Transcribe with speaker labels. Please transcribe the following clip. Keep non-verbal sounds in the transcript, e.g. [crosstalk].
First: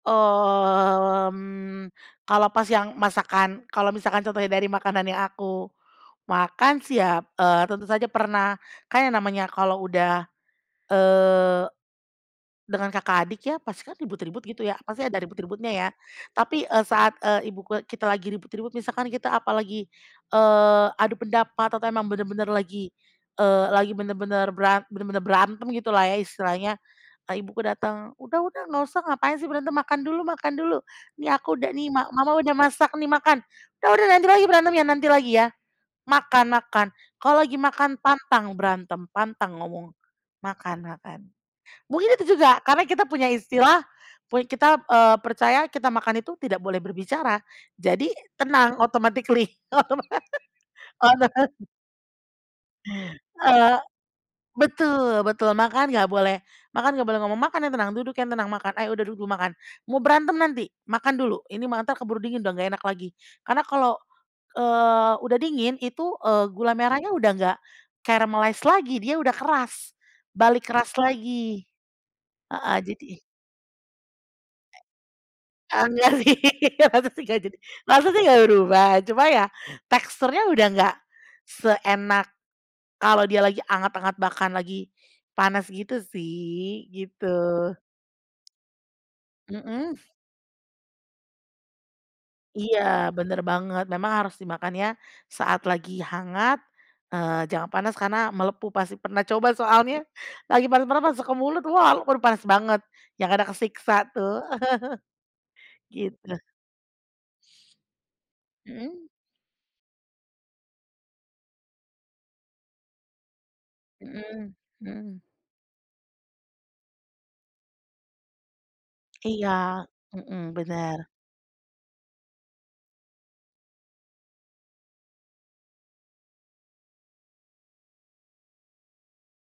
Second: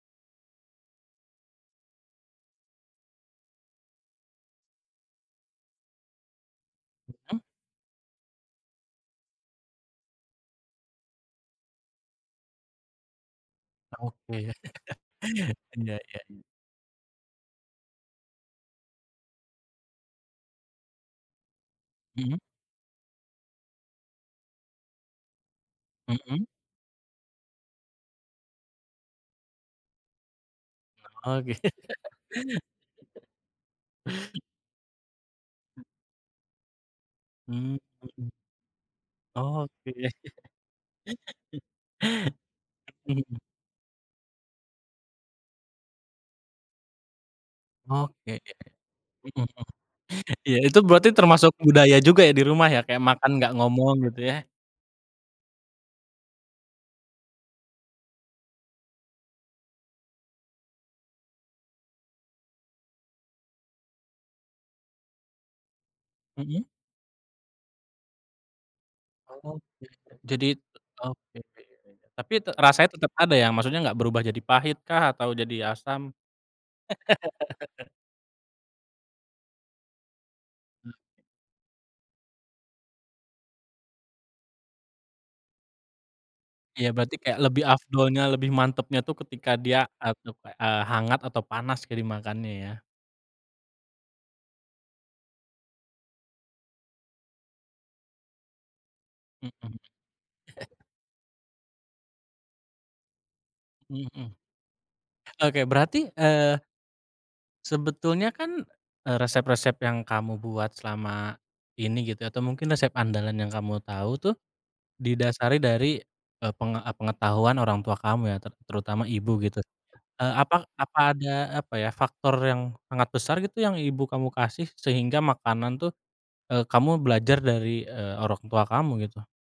Speaker 1: Mmm, kalau pas yang masakan kalau misalkan contohnya dari makanan yang aku makan sih ya,
Speaker 2: Mhm.
Speaker 1: eee, tentu saja pernah. Kan yang namanya kalau udah, eee, dengan kakak adik ya, pasti kan ribut-ribut
Speaker 2: Oke.
Speaker 1: gitu ya, pasti ada
Speaker 2: [laughs]
Speaker 1: ribut-ributnya ya,
Speaker 2: Iya iya.
Speaker 1: tapi, eee, saat, eee, ibu ku kita lagi ribut-ribut misalkan kita apalagi, eee, adu pendapat atau emang
Speaker 2: Mhm.
Speaker 1: benar-benar lagi, eee, lagi benar-benar beran benar-benar berantem gitulah ya
Speaker 2: Mhm.
Speaker 1: istilahnya. Eee, ibu ku datang, "Udah udah enggak usah, ngapain sih berantem. Makan dulu makan dulu. Nih
Speaker 2: Oh,
Speaker 1: aku
Speaker 2: gitu.
Speaker 1: udah nih ma mama udah masak nih, makan. Udah udah nanti
Speaker 2: [laughs]
Speaker 1: lagi berantemnya, nanti lagi ya. Makan makan, kalau lagi
Speaker 2: Mhm.
Speaker 1: makan pantang berantem, pantang
Speaker 2: Oke.
Speaker 1: ngomong, makan, makan."
Speaker 2: [laughs]
Speaker 1: Mungkin itu juga karena kita punya
Speaker 2: Mhm.
Speaker 1: istilah, pun kita, eee, percaya kita makan itu tidak boleh berbicara. Jadi
Speaker 2: Oke, iya iya.
Speaker 1: tenang
Speaker 2: Mhm.
Speaker 1: automatically, otoma
Speaker 2: Iya itu berarti termasuk
Speaker 1: otomatis.
Speaker 2: budaya juga ya di rumah ya, kayak makan enggak
Speaker 1: Eee,
Speaker 2: ngomong gitu yah?
Speaker 1: betul betul, makan enggak boleh, "Makan enggak boleh ngomong, makan yang tenang, duduk yang tenang, makan ayo udah duduk makan, mau berantem nanti, makan dulu ini malah entar keburu dingin udah enggak enak lagi." Karena kalau, eee, udah dingin itu, eee,
Speaker 2: Mhm.
Speaker 1: gula merahnya udah enggak caramalize lagi, dia udah
Speaker 2: Oh, ya
Speaker 1: keras,
Speaker 2: ya, jadi
Speaker 1: balik keras
Speaker 2: oke,
Speaker 1: lagi
Speaker 2: iya iya iya, tapi te
Speaker 1: heeh,
Speaker 2: rasanya
Speaker 1: jadi
Speaker 2: tetep ada ya, maksudnya enggak berubah jadi pahitkah? Atau jadi
Speaker 1: E
Speaker 2: asam?
Speaker 1: enggak sih, maksudnya enggak jadi
Speaker 2: [laughs]
Speaker 1: maksudnya enggak berubah, cuma ya teksturnya udah
Speaker 2: Mmm.
Speaker 1: enggak seenak kalau dia lagi hangat-hangat bahkan lagi panas gitu
Speaker 2: Iya
Speaker 1: sih,
Speaker 2: berarti kayak
Speaker 1: gitu.
Speaker 2: lebih afdolnya, lebih mantapnya tuh ketika dia,
Speaker 1: Mhm.
Speaker 2: eee, tuh, kayak, eee, hangat atau panas jadi dimakannya ya.
Speaker 1: Iya benar banget. Memang harus dimakannya saat lagi hangat, eee, jangan panas karena melepuh pasti, pernah coba
Speaker 2: Mhm.
Speaker 1: soalnya lagi
Speaker 2: [chuckles]
Speaker 1: panas-panas masuk ke mulut, wah, aduh panas banget yang ada kesiksa
Speaker 2: Mhm.
Speaker 1: tuh
Speaker 2: Oke
Speaker 1: [laughs]
Speaker 2: berarti,
Speaker 1: gitu.
Speaker 2: eee sebetulnya kan,
Speaker 1: Mhm.
Speaker 2: eee, resep-resep yang kamu buat selama ini gitu ya atau mungkin resep andalan yang kamu tahu tuh,
Speaker 1: Mhm, mhm.
Speaker 2: didasari dari, eee, penge eee, pengetahuan orang tua kamu ya? Ter terutama ibu
Speaker 1: Iya.
Speaker 2: gitu. Eee
Speaker 1: Mhm,
Speaker 2: apa apa
Speaker 1: benar.
Speaker 2: ada, apa ya, faktor yang sangat besar gitu yang ibu kamu kasih sehingga makanan tuh, eee, kamu belajar dari, eee, orang tua kamu gitu?